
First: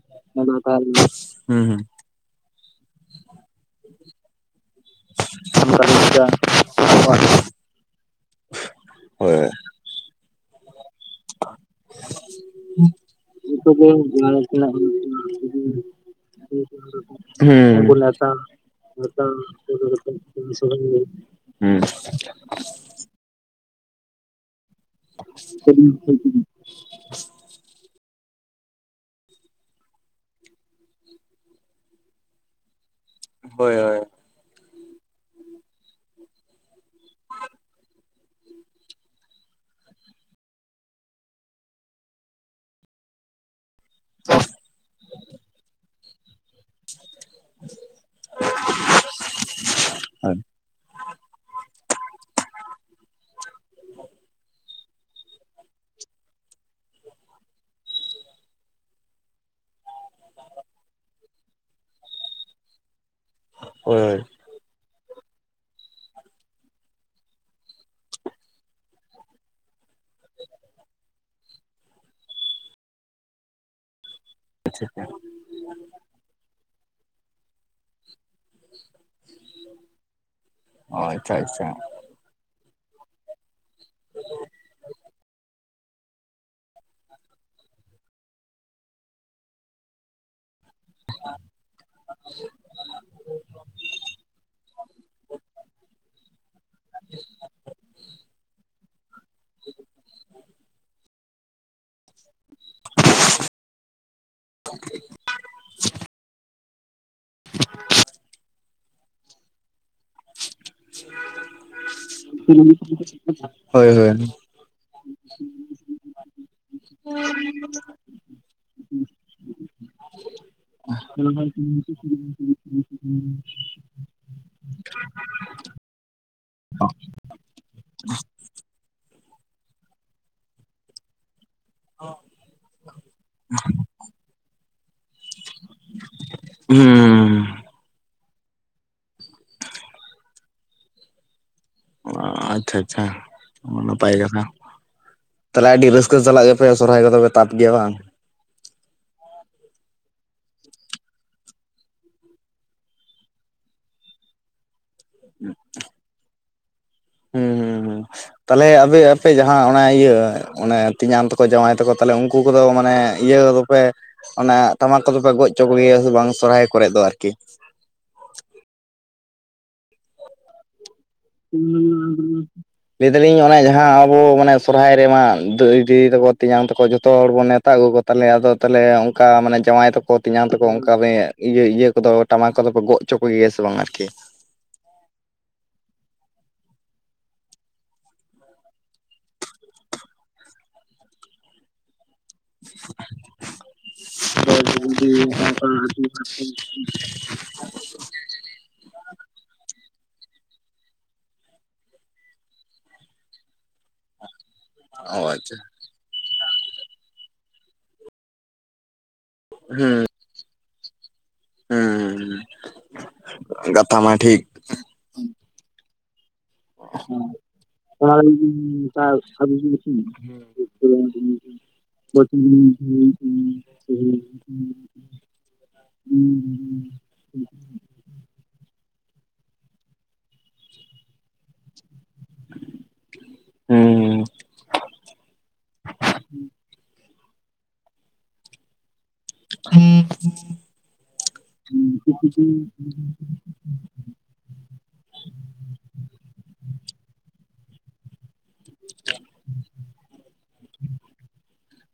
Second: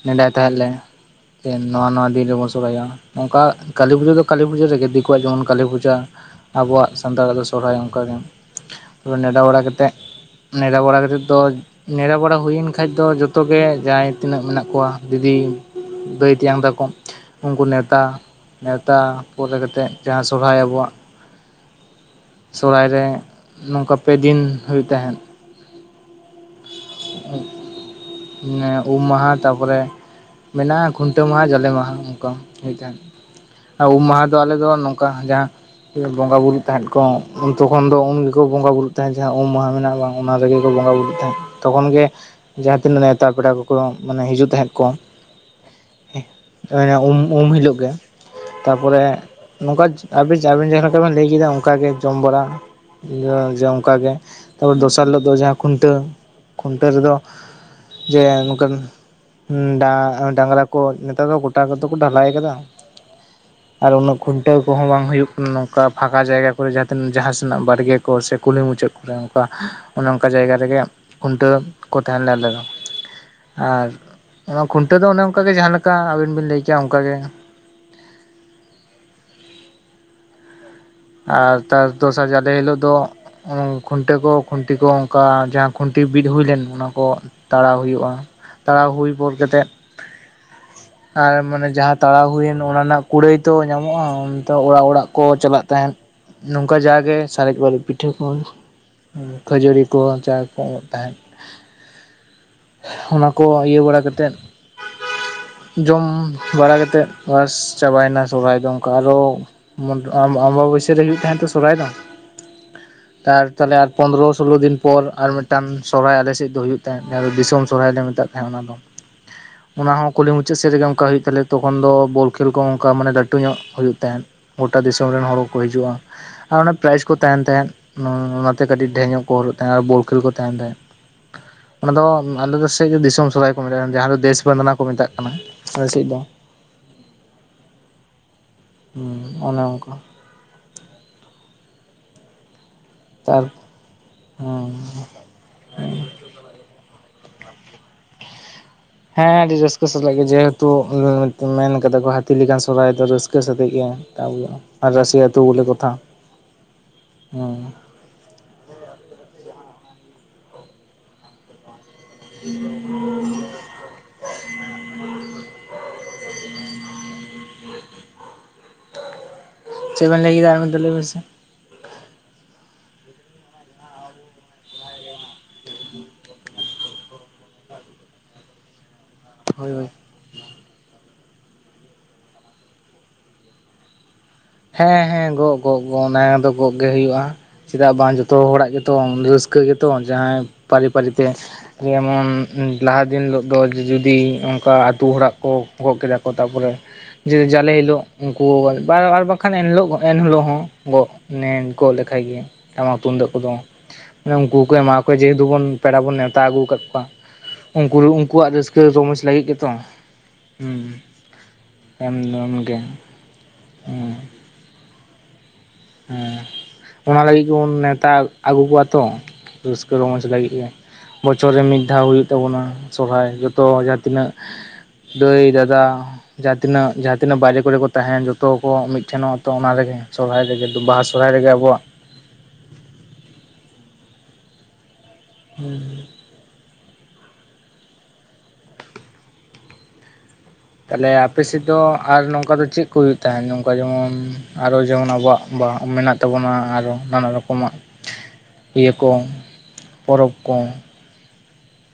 ᱱᱮᱰᱟᱭ ᱛᱟᱦᱟᱞᱮ ᱦᱩᱸ ᱦᱩᱸ ᱱᱚᱣᱟ ᱱᱚᱣᱟ ᱫᱤᱱ ᱨᱮᱵᱚᱱᱼᱼ ᱟᱭᱟ ᱱᱚᱝᱠᱟ ᱠᱟᱹᱞᱤ ᱯᱩᱡᱟᱹ ᱫᱚ ᱠᱟᱹᱞᱤ ᱯᱩᱡᱟ ᱨᱮᱜᱮ ᱫᱤᱠᱩᱣᱟᱜ ᱡᱮᱢᱚᱱ ᱠᱟᱹᱞᱤ ᱯᱩᱡᱟ ᱟᱵᱚᱣᱟᱜ ᱥᱟᱱᱛᱟᱲᱟᱜ ᱫᱚᱼᱼ ᱥᱚᱨᱦᱟᱭ ᱚᱱᱠᱟᱜᱮ ᱛᱚᱵᱮ ᱱᱮᱰᱟ ᱦᱳᱭ ᱵᱟᱲᱟ ᱠᱟᱛᱮᱫ ᱱᱮᱰᱟ ᱵᱟᱲᱟ ᱠᱟᱼᱼ ᱛᱚ ᱱᱮᱨᱟ ᱵᱟᱲᱟ ᱦᱩᱭᱮᱱ ᱠᱷᱟᱡ ᱫᱚ ᱡᱚᱛᱚ ᱜᱮ ᱡᱟᱦᱟᱸᱭ ᱛᱤᱱᱟᱹᱜ ᱢᱮᱱᱟᱜᱼᱼ ᱠᱚᱣᱟᱜ ᱫᱤᱫᱤ ᱫᱟᱹᱭ ᱛᱮᱭᱟᱝ ᱫᱟᱠᱚ ᱩᱱᱠᱩ ᱱᱮᱛᱟ ᱱᱮᱶᱛᱟ ᱱᱮᱣᱛᱟ ᱯᱚᱨᱨ ᱠᱟᱛᱮᱫ ᱡᱟᱦᱟᱸ ᱥᱚᱨᱦᱟᱭ ᱟᱵᱚᱣᱟᱜᱼᱼ ᱥᱚᱨᱦᱟᱭ ᱨᱮ ᱱᱚᱝᱠᱟ ᱯᱮ ᱫᱤᱱ ᱦᱩᱭᱩᱜ ᱛᱟᱦᱮᱸᱫ [unintelligible] ᱩᱢ ᱢᱟᱦᱟ ᱛᱟᱨᱯᱚᱨᱮᱼᱼ ᱢᱮᱱᱟᱜ-ᱟ ᱠᱷᱩᱱᱴᱟᱹᱣ ᱢᱟᱦᱟ ᱡᱟᱞᱮ ᱢᱟᱦᱟ ᱚᱱᱠᱟ [unintelligible] ᱦᱳᱭ ᱟᱸ ᱦᱳᱭ ᱩᱢ ᱢᱟᱦᱟᱼᱼ [unintelligible] ᱟᱞᱮ ᱫᱚ ᱱᱚᱝᱠᱟ ᱡᱟᱦᱟᱸᱼᱼ ᱵᱚᱸᱜᱟ ᱵᱩᱨᱩᱜ ᱛᱟᱦᱮᱸᱫ ᱠᱚ ᱛᱚᱠᱷᱚᱱ ᱫᱚ ᱩᱱ ᱜᱮᱠᱚ ᱵᱚᱸᱜᱟ ᱵᱩᱨᱩᱜ ᱛᱟᱦᱮᱸᱫ ᱡᱟᱦᱟᱸ ᱩᱢ ᱢᱟᱦᱟ ᱢᱮᱱᱟᱜ-ᱟ ᱵᱟᱝᱼᱼ ᱚᱱᱟ ᱨᱮᱜᱮ ᱠᱚ ᱵᱚᱸᱜᱟ ᱵᱩᱨᱩᱜ ᱛᱟᱦᱮᱸᱫ᱾ ᱛᱚᱠᱷᱚᱱ ᱜᱮ ᱡᱟᱦᱟᱸ ᱛᱤᱱᱟᱹᱜ ᱱᱮᱛᱟᱨ ᱯᱮᱲᱟ ᱠᱚᱠᱚ ᱢᱮ ᱦᱤᱡᱩᱜ ᱛᱟᱦᱮᱸᱫ ᱠᱚ [unintelligible] [unintelligible] ᱩᱢ ᱩᱢ ᱦᱤᱞᱳᱜ ᱜᱮ ᱛᱟᱯᱚᱨᱮ ᱱᱚᱝᱠᱟ ᱟᱵᱤᱱ ᱡᱟ-ᱡᱟᱦᱟᱸ ᱞᱮᱠᱟ ᱵᱤᱱ ᱞᱟᱹᱭ ᱠᱮᱫᱟ ᱚᱱᱠᱟ ᱜᱮ ᱡᱚᱢ ᱵᱟᱲᱟ ᱡᱮ ᱚᱱᱠᱟ ᱜᱮ ᱛᱟᱯᱚᱨ ᱫᱚᱥᱟᱨ ᱦᱤᱞᱚᱜ ᱫᱚ ᱡᱟᱦᱟᱸ ᱠᱷᱩᱱᱴᱟᱹᱣ ᱠᱷᱩᱱᱴᱟᱹᱣ ᱨᱮᱫᱚ ᱡᱮ ᱱᱚᱝᱠᱟᱱᱼᱼ ᱰᱟ-ᱰᱟᱝᱨᱟ ᱠᱚ ᱱᱮᱛᱟᱨ ᱫᱚ ᱜᱚᱴᱟ ᱠᱚᱫᱚ ᱠᱚ ᱰᱷᱟᱞᱟᱭ ᱠᱟᱫᱟᱼᱼ ᱟᱨ ᱩᱱᱟᱹᱜ ᱠᱩᱧᱼᱼ ᱴᱟᱹᱣ ᱠᱚᱦᱚᱸ ᱵᱟᱝ ᱦᱩᱭᱩᱜ ᱠᱟᱱᱟ ᱱᱚᱝᱠᱟ ᱯᱷᱟᱸᱠᱟ ᱡᱟᱭᱜᱟ ᱠᱚᱨᱮ ᱡᱟᱦᱟᱸ ᱛᱤᱱᱟᱹᱜ ᱵᱟᱲᱜᱮ ᱠᱚᱨᱮ ᱠᱩᱞᱦᱤ ᱢᱩᱪᱟᱹᱫ ᱠᱚᱨᱮ ᱟᱝᱠᱟᱼᱼ ᱚᱱᱮ ᱚᱱᱠᱟ ᱡᱟᱭᱜᱟ ᱨᱮᱜᱮ ᱠᱷᱩᱱᱴᱟᱹᱣ ᱠᱚ ᱛᱟᱦᱞᱮ ᱟᱞᱮ ᱫᱚ ᱟᱨ ᱚᱱᱟ ᱠᱷᱩᱱᱴᱟᱹᱣ ᱫᱚ ᱚᱱᱮ ᱚᱱᱠᱟ ᱜᱮ ᱡᱟᱦᱟᱸ ᱞᱮᱠᱟ ᱟᱹᱵᱤᱱ ᱵᱤᱱ ᱞᱟᱹᱭ ᱠᱮᱭᱟ ᱚᱱᱠᱟ ᱜᱮ ᱟᱪᱪᱷᱟ ᱟᱨ ᱟᱪᱪᱷᱟ ᱛᱟᱨ ᱫᱚᱥᱟᱨ ᱡᱟᱞᱮ ᱦᱤᱞᱳᱜ ᱫᱚ ᱠᱷᱩᱱᱴᱟᱹ ᱠᱚ ᱠᱷᱩᱱᱴᱤ ᱠᱚ ᱚᱱᱠᱟ ᱡᱟᱦᱟᱸ ᱠᱷᱩᱱᱴᱤ ᱵᱤᱫ ᱦᱩᱭ ᱞᱮᱱ ᱚᱱᱟ ᱠᱚ ᱛᱟᱲᱟᱣ ᱦᱩᱭᱩᱜ-ᱟ ᱛᱟᱲᱟᱣ ᱦᱩᱭ ᱯᱚᱨ ᱛᱮᱫ [inaudible] ᱟᱨ ᱢᱟᱱᱮ ᱡᱟᱦᱟᱸ ᱛᱟᱲᱟᱣ ᱦᱩᱭᱮᱱ ᱚᱱᱟ ᱨᱮᱱᱟᱜ ᱠᱩᱲᱟᱹᱭ ᱛᱚ ᱧᱟᱢᱚᱜ-ᱟ ᱚᱱ ᱚᱲᱟᱜ ᱚᱲᱟᱜ ᱠᱚ ᱪᱟᱞᱟᱜᱼᱼ [unintelligible] ᱱᱚᱝᱠᱟ ᱡᱟᱜᱮ ᱥᱟᱨᱮᱡ ᱵᱟᱨᱮᱡ ᱯᱤᱴᱷᱟᱹ ᱠᱚ ᱠᱷᱟᱹᱡᱚᱨᱤ ᱠᱚ ᱪᱟ ᱠᱚ ᱮᱢᱚᱜ ᱛᱟᱦᱮᱫᱼᱼ ᱚᱱᱟ ᱠᱚ ᱤᱭᱟᱹ ᱵᱟᱲᱟ ᱠᱟᱛᱮᱫ ᱡᱚᱢ ᱵᱟᱲᱟ ᱠᱟᱛᱮᱫᱼᱼ ᱵᱟᱥ ᱪᱟᱵᱟᱭ ᱱᱟ ᱥᱚᱦᱨᱟᱭ ᱫᱚ ᱟᱨᱚᱼᱼ ᱟᱢ ᱟᱢᱵᱟ ᱵᱟᱹᱭᱥᱟᱹ ᱨᱮ ᱦᱩᱭᱩᱜ ᱛᱟᱦᱮᱱ ᱛᱮ ᱥᱚᱨᱦᱟᱭ ᱫᱚᱼᱼ [unintelligible] ᱛᱟᱨ ᱛᱟᱦᱚᱞᱮ ᱦᱳᱭ ᱟᱨ ᱦᱳᱭ ᱦᱩᱸ ᱯᱚᱱᱨᱚ ᱥᱳᱞᱳ ᱫᱤᱱ ᱯᱚᱨ ᱟᱨ ᱢᱤᱫᱴᱟᱝ ᱥᱚᱨᱦᱟᱭ ᱟᱞᱮᱥᱮᱫ ᱫᱚ ᱦᱩᱭᱩᱜ ᱛᱟᱦᱮᱸᱫ ᱡᱟᱦᱟ ᱫᱚ ᱫᱤᱥᱚᱢ ᱥᱚᱨᱦᱟᱭ ᱢᱮᱛᱟᱜ ᱠᱟᱱᱟ ᱱᱟᱣᱟ ᱫᱚ ᱚᱱᱟ ᱦᱚᱸ ᱠᱩᱞᱦᱤ ᱢᱩᱪᱟᱹᱫ ᱥᱮᱫ ᱨᱮᱜᱮ ᱚᱱᱠᱟ ᱦᱩᱭᱩᱜ ᱛᱟᱞᱮ ᱛᱚᱠᱷᱚᱱ ᱫᱚ ᱵᱚᱞ ᱠᱷᱮᱞ ᱠᱚ ᱚᱱᱠᱟ ᱢᱟᱱᱮ ᱞᱟᱹᱴᱩ ᱧᱚᱜ ᱦᱩᱭᱩᱜ ᱛᱟᱦᱮᱱ ᱜᱳᱴᱟ ᱫᱤᱥᱚᱢ ᱨᱮᱱ ᱦᱚᱲ ᱠᱚ ᱠᱚ ᱦᱤᱡᱩᱜ-ᱟ ᱟᱨ ᱯᱨᱟᱭᱤᱡᱽ ᱠᱚ ᱛᱟᱦᱮᱱ ᱛᱟᱦᱮᱸᱜ ᱚᱱᱟᱛᱮ ᱠᱟᱹᱴᱤᱡ ᱰᱷᱮᱨ ᱧᱚᱜ ᱠᱚ ᱦᱚᱨᱚᱜ ᱛᱟᱦᱮᱸᱜ ᱟᱨ ᱵᱚᱞ ᱠᱷᱮᱞ ᱠᱚ ᱛᱟᱦᱮᱱ ᱛᱟᱦᱮᱸᱫ ᱚᱱᱟ ᱫᱚ ᱟᱞᱮ ᱫᱚ ᱥᱮᱡ ᱫᱤᱥᱚᱢ ᱥᱚᱨᱦᱟᱭ ᱠᱚ ᱢᱮᱛᱟᱜ ᱡᱟᱦᱟᱸ ᱫᱚ ᱫᱮᱥ ᱵᱟᱸᱫᱱᱟ ᱠᱚ ᱢᱮᱛᱟᱜ ᱠᱟᱱᱟ ᱟᱞᱮ ᱥᱮᱫ ᱫᱚ ᱦᱩᱸᱻ ᱚᱱᱮ ᱚᱱᱠᱟ ᱚ ᱟᱪᱪᱷᱟ ᱟᱪᱪᱷᱟ ᱛᱟᱨ ᱱᱟᱯᱟᱭ ᱠᱟᱛᱷᱟ ᱦᱩᱸ ᱛᱟᱦᱞᱮ ᱟᱹᱰᱤ ᱨᱟᱹᱥᱠᱟᱹ ᱥᱟᱞᱟᱜᱼᱼ ᱯᱮ ᱥᱚᱨᱦᱟᱭ ᱠᱚᱫᱚ ᱯᱮ ᱛᱟᱯ ᱜᱮᱭᱟ ᱵᱟᱝ᱾ ᱦᱮᱸ ᱟᱹᱰᱤ ᱨᱟᱹᱥᱠᱟᱹ ᱥᱟᱞᱟᱜ ᱜᱮ ᱡᱮᱦᱮᱛᱩ ᱢᱮᱱ ᱠᱟᱫᱟ ᱠᱚ ᱦᱟᱹᱛᱤ ᱞᱮᱠᱟᱱ ᱥᱚᱨᱦᱟᱭ ᱫᱚ ᱨᱟᱹᱥᱠᱟᱹ ᱥᱟᱛᱮᱜ ᱜᱮ᱾ [unintelligible] ᱨᱟᱥᱤ ᱟᱹᱛᱩ ᱵᱚᱞᱮ ᱠᱚᱛᱷᱟ ᱦᱮᱸ᱾ [unintelligible] ᱛᱟᱦᱟᱞᱮ ᱟᱯᱮ ᱟᱯᱮ ᱡᱟᱦᱟᱸ ᱚᱱᱟ ᱤᱭᱟᱹ ᱚᱱᱮ ᱛᱮᱧᱟᱝ ᱛᱟᱠᱚ ᱡᱟᱶᱟᱭ ᱛᱟᱠᱚ ᱛᱟᱦᱞᱮ ᱩᱱᱠᱩ ᱠᱚᱫᱚ ᱢᱟᱱᱮ ᱤᱭᱟᱹ ᱫᱚᱯᱮ ᱚᱱᱟ ᱴᱟᱢᱟᱠ ᱠᱚᱫᱚ ᱯᱮ ᱜᱚᱡ ᱦᱚᱪᱚ ᱠᱚᱜᱮᱭᱟ ᱥᱮ ᱵᱟᱝ ᱥᱚᱨᱦᱟᱭ ᱠᱚᱨᱮ ᱫᱚ ᱟᱨᱠᱤ? ᱪᱮᱫᱵᱮᱱ ᱞᱟᱹᱭ ᱠᱮᱫᱟ ᱟᱨ ᱢᱤᱫ ᱫᱷᱟᱣ ᱞᱟᱹᱭ ᱵᱤᱱ ᱥᱮ? [unintelligible] ᱞᱮᱭ ᱫᱟᱞᱤᱧ ᱚᱱᱮ ᱡᱟᱦᱟᱸ ᱟᱵᱚ ᱢᱟᱱᱮ ᱥᱚᱨᱦᱟᱭ ᱨᱮᱢᱟ ᱫᱟᱹᱭ ᱫᱤᱫᱤ ᱛᱟᱠᱚ ᱛᱮᱧᱟᱝ ᱛᱟᱠᱚ ᱡᱷᱚᱛᱚ ᱦᱚᱲ ᱵᱚᱱ ᱱᱮᱣ ᱛᱟᱣ ᱟᱹᱜᱩ ᱠᱚ ᱛᱟᱞᱮ ᱟᱫᱚ ᱛᱟᱦᱚᱞᱮ ᱚᱱᱠᱟ ᱢᱟᱱᱮ ᱦᱳᱭ ᱦᱳᱭ ᱡᱟᱶᱟᱭ ᱛᱟᱠᱚ ᱛᱮᱧᱟᱝ ᱛᱟᱠᱚ ᱚᱱᱠᱟ ᱤᱭᱟᱹ ᱤᱭᱟᱹ ᱠᱚᱫᱚ ᱴᱟᱢᱟᱠ ᱠᱚᱫᱚ ᱠᱚ ᱜᱚᱜ ᱦᱚᱪᱚ ᱠᱚᱜᱮᱭᱟ ᱥᱮ ᱵᱟᱝ ᱟᱨᱠᱤ? ᱦᱮᱸ ᱦᱮᱸ ᱜᱚᱜ ᱜᱚᱜ ᱜᱚᱜ ᱚᱱᱟ ᱫᱚ ᱜᱚᱜ ᱜᱮ ᱦᱩᱭᱩᱜᱼᱟ᱾ ᱪᱮᱫᱟᱜ ᱵᱟᱝ ᱡᱚᱛᱚ ᱦᱚᱲᱟᱜ ᱜᱮᱛᱚ ᱨᱟᱹᱥᱠᱟᱹ ᱜᱮᱛᱚ ᱡᱟᱦᱟᱸᱭ ᱯᱟᱹᱨᱤ ᱯᱟᱹᱨᱤᱛᱮ, ᱡᱮᱢᱚᱱ ᱞᱟᱦᱟ ᱫᱤᱱ ᱦᱤᱞᱚᱜ ᱫᱚ ᱡᱩᱫᱤ ᱜᱚᱡ ᱚᱱᱠᱟ ᱟᱛᱩ ᱜᱩᱰᱤ ᱦᱚᱲᱟᱜ ᱠᱚ ᱥᱟᱶᱛᱟ ᱜᱚᱜ ᱟᱹᱛᱩ ᱠᱮᱫᱟ ᱦᱚᱲ ᱠᱚ ᱛᱟᱯᱚᱨᱮ ᱡᱟᱞᱮ ᱦᱤᱞᱳᱜ ᱩᱱᱠᱩ [unintelligible] ᱠᱷᱟᱱ ᱮᱱᱦᱤᱞᱳᱜ ᱮᱱᱦᱤᱞᱳᱜ ᱦᱚᱸ ᱜᱚᱜ ᱱᱮ ᱜᱚᱜ ᱞᱮᱠᱷᱟᱱ ᱜᱮ ᱴᱟᱢᱟᱠ ᱛᱩᱢᱫᱟᱜ ᱠᱚᱫᱚ ᱩᱱᱠᱩ ᱠᱚ ᱮᱢᱟ ᱠᱚ ᱚ ᱡᱮᱦᱮᱛᱩ ᱟᱪᱪᱷᱟ ᱵᱚᱱ ᱯᱮᱲᱟ ᱵᱚᱱ ᱱᱮᱣᱛᱟ ᱟᱹᱜᱩ ᱠᱟᱫ ᱠᱚᱣᱟ ᱩᱱᱠᱩ ᱩᱱᱠᱩᱣᱟᱜ ᱨᱟᱹᱥᱠᱟᱹ ᱨᱚᱢᱚᱡᱽ ᱞᱟᱹᱜᱤᱫ ᱜᱮᱛᱚ᱾ ᱦᱩᱸ ᱮᱢᱫᱚᱢ ᱦᱩᱸ ᱜᱮ ᱠᱟᱛᱷᱟ ᱢᱟ ᱴᱷᱤᱠ ᱦᱮᱸ ᱚᱱᱟ ᱞᱟᱹᱜᱤᱫ ᱜᱮᱵᱚᱱ ᱱᱮᱣᱛᱟ ᱚᱱᱟ ᱟᱹᱜᱩ ᱠᱚᱣᱟ ᱦᱩᱸ ᱛᱚ ᱨᱟᱹᱥᱠᱟᱹ ᱨᱚᱢᱚᱡᱽ ᱞᱟᱹᱜᱤᱫ ᱜᱮ᱾ ᱵᱚᱪᱷᱚᱨ ᱨᱮ ᱢᱤᱫ ᱫᱷᱟᱣ ᱦᱩᱭᱩᱜ ᱛᱟᱵᱚᱱᱟ ᱥᱟᱦᱨᱟᱭ ᱡᱷᱚᱛᱚ ᱡᱟᱦᱟᱸ ᱛᱤᱱᱟᱹᱜ ᱫᱟᱹᱭ ᱫᱟᱫᱟ ᱡᱟᱦᱟᱸ ᱛᱤᱱᱟᱹᱜ ᱡᱟᱦᱟᱸ ᱛᱤᱱᱟᱹᱜ ᱵᱟᱦᱨᱮ ᱠᱚᱨᱮ ᱠᱚ ᱛᱟᱦᱮᱸᱱ ᱡᱷᱚᱛᱚ ᱠᱚ ᱢᱤᱫᱴᱷᱮᱱᱚᱜᱼᱟ ᱛᱚ ᱚᱱᱟ ᱨᱮᱜᱮ ᱥᱚᱦᱨᱟᱭ ᱨᱮᱜᱮ ᱵᱟᱦᱟ ᱥᱚᱦᱨᱟᱭ ᱨᱮᱜᱮ ᱟᱵᱚᱣᱟᱜ ᱦᱩᱸ ᱦᱩᱸ [unintelligible] [unintelligible] ᱛᱟᱦᱟᱞᱮ ᱟᱯᱮ ᱥᱮᱫ ᱫᱚ ᱟᱨ ᱱᱚᱝᱠᱟ ᱫᱚ ᱪᱮᱫ ᱠᱚ ᱦᱩᱭᱩᱜ ᱛᱟᱦᱮᱸᱫ ᱱᱚ ᱠᱟ ᱡᱮᱢᱚᱱ ᱟᱨᱚ ᱡᱮᱢᱚᱱ ᱟᱵᱚᱣᱟᱜ ᱵᱟᱦ ᱢᱮᱱᱟᱜ ᱛᱟᱵᱚᱱᱟ ᱟᱨᱚ ᱱᱟᱱᱟ ᱨᱚᱠᱚᱢᱟᱜ ᱤᱭᱟᱹ ᱠᱚ, ᱯᱚᱨᱚᱵᱽ ᱠᱚ?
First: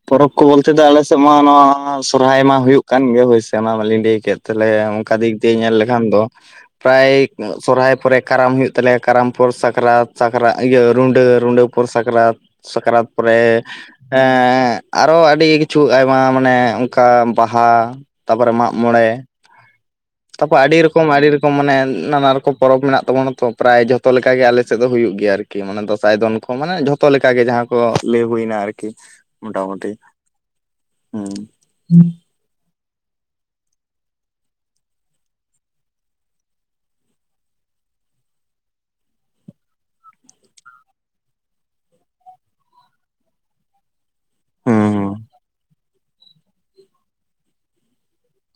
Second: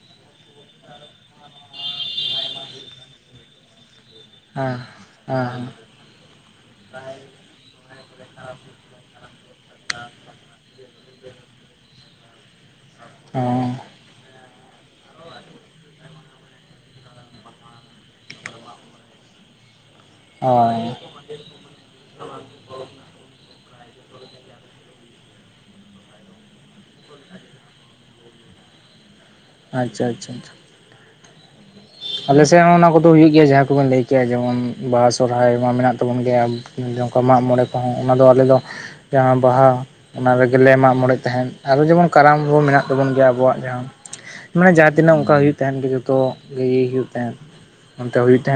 ᱯᱚᱨᱚᱵᱽ ᱠᱚ ᱵᱚᱞᱛᱮ ᱫᱚ ᱟᱞᱮᱥᱮᱫ ᱢᱟ ᱱᱚᱣᱟ ᱥᱚᱨᱦᱟᱭ ᱢᱟ ᱦᱩᱭᱩᱜ ᱠᱟᱱ ᱜᱮ ᱦᱳᱭᱥᱮ ᱚᱱᱟ ᱢᱟᱞᱤᱧ ᱞᱮᱭ ᱠᱮᱫ᱾ ᱛᱟᱦᱟᱞᱮ ᱦᱮᱸ ᱚᱱᱠᱟ ᱫᱤᱠ ᱫᱤᱭᱮ ᱦᱮᱸ ᱧᱮᱞ ᱞᱮᱠᱷᱟᱱ ᱫᱚ, ᱯᱨᱟᱭ ᱥᱚᱨᱚᱦᱟᱭ ᱯᱚᱨᱮ ᱠᱟᱨᱟᱢ ᱦᱩᱭᱩᱜ ᱛᱟᱞᱮᱭᱟ ᱠᱟᱨᱟᱢ ᱯᱚᱨ ᱥᱟᱠᱨᱟᱛ ᱥᱟᱠᱨᱟᱛ ᱤᱭᱟᱹ ᱨᱩᱰᱟᱹ ᱨᱩᱰᱟᱹ ᱯᱚᱨ ᱥᱟᱠᱨᱟᱛ ᱥᱟᱠᱨᱟᱛ ᱯᱚᱨᱮ ᱦᱮᱸ [unintelligible] ᱟᱨᱚ ᱟᱹᱰᱤ ᱠᱤᱪᱷᱩ ᱟᱭᱢᱟ ᱢᱟᱱᱮ ᱚᱱᱠᱟ ᱵᱟᱦᱟ, ᱛᱟᱯᱚᱨᱮ ᱢᱟᱜ ᱢᱚᱬᱮ, ᱛᱟᱯᱚᱨ ᱟᱹᱰᱤ ᱦᱳᱭ ᱨᱚᱠᱚᱢ ᱟᱹᱰᱤ ᱨᱚᱠᱚᱢ ᱢᱟᱱᱮ ᱱᱟᱱᱟ ᱨᱚ ᱯᱚᱨᱚᱵᱽ ᱢᱮᱱᱟᱜ ᱛᱟᱵᱚᱱᱟ ᱛᱚ ᱯᱨᱟᱭ ᱡᱷᱚᱛᱚ ᱞᱮᱠᱟᱜ ᱜᱮ ᱟᱞᱮ ᱥᱮᱫ ᱫᱚ ᱦᱩᱭᱩᱜ ᱜᱮᱭᱟ ᱟᱨᱠᱤ ᱢᱟᱱᱮ ᱫᱸᱥᱟᱭ ᱫᱚᱱ ᱠᱚ ᱢᱟᱱᱮ ᱡᱚᱛᱚ ᱡᱚᱛᱚ ᱞᱮᱠᱟ ᱜᱮ ᱡᱟᱦᱟᱸ ᱠᱚ ᱞᱮᱭ ᱦᱩᱭᱱᱟ ᱟᱨᱠᱤ᱾ ᱢᱚᱴᱟᱢᱩᱴᱤ ᱟᱪᱪᱷᱟ ᱟᱪᱪᱷᱟ ᱦᱮᱸ ᱟᱞᱮᱥᱮᱫ ᱦᱚᱸ ᱚᱱᱟ ᱠᱚᱫᱚ ᱦᱩᱭᱩᱜ ᱜᱮᱭᱟ ᱡᱟᱦᱟᱸ ᱠᱚᱵᱮᱱ ᱞᱮᱭ ᱠᱮᱭᱟ ᱡᱮᱢᱚᱱ ᱵᱟᱦᱟ ᱥᱚᱦᱨᱟᱭ ᱢᱟ ᱢᱮᱱᱟᱜ ᱛᱟᱵᱚᱱ ᱜᱮᱭᱟ᱾ ᱚᱱᱠᱟ ᱢᱟᱜ ᱢᱚᱬᱮ ᱠᱚᱦᱚᱸ ᱚᱱᱟ ᱫᱚ ᱟᱞᱮ ᱫᱚ ᱡᱟᱦᱟᱸ ᱵᱟᱦᱟ ᱚᱱᱟ ᱨᱮᱜᱮᱞᱮ ᱢᱟᱜ ᱢᱚᱬᱮ ᱛᱟᱦᱮᱸᱱ ᱟᱨᱚ ᱡᱮᱢᱚᱱ ᱠᱟᱨᱟᱢ [unintelligible] ᱢᱮᱱᱟᱜ ᱛᱟᱵᱚᱱ ᱜᱮᱭᱟ ᱟᱵᱚᱣᱟᱜ ᱡᱟᱦᱟᱸ ᱢᱟᱱᱮ ᱦᱩᱸ ᱡᱟᱦᱟᱸ ᱦᱩᱸ ᱛᱤᱱᱟᱹᱜ ᱚᱱᱠᱟ ᱦᱩᱭᱩᱜ ᱛᱟᱦᱮᱸᱱ ᱜᱮ ᱡᱚᱛᱚ ᱜᱮ ᱦᱩᱭᱩᱜ ᱛᱟᱦᱮᱸᱱ ᱚᱱᱛᱮ ᱦᱩᱭᱩᱜ ᱛᱟᱦᱮᱸᱱ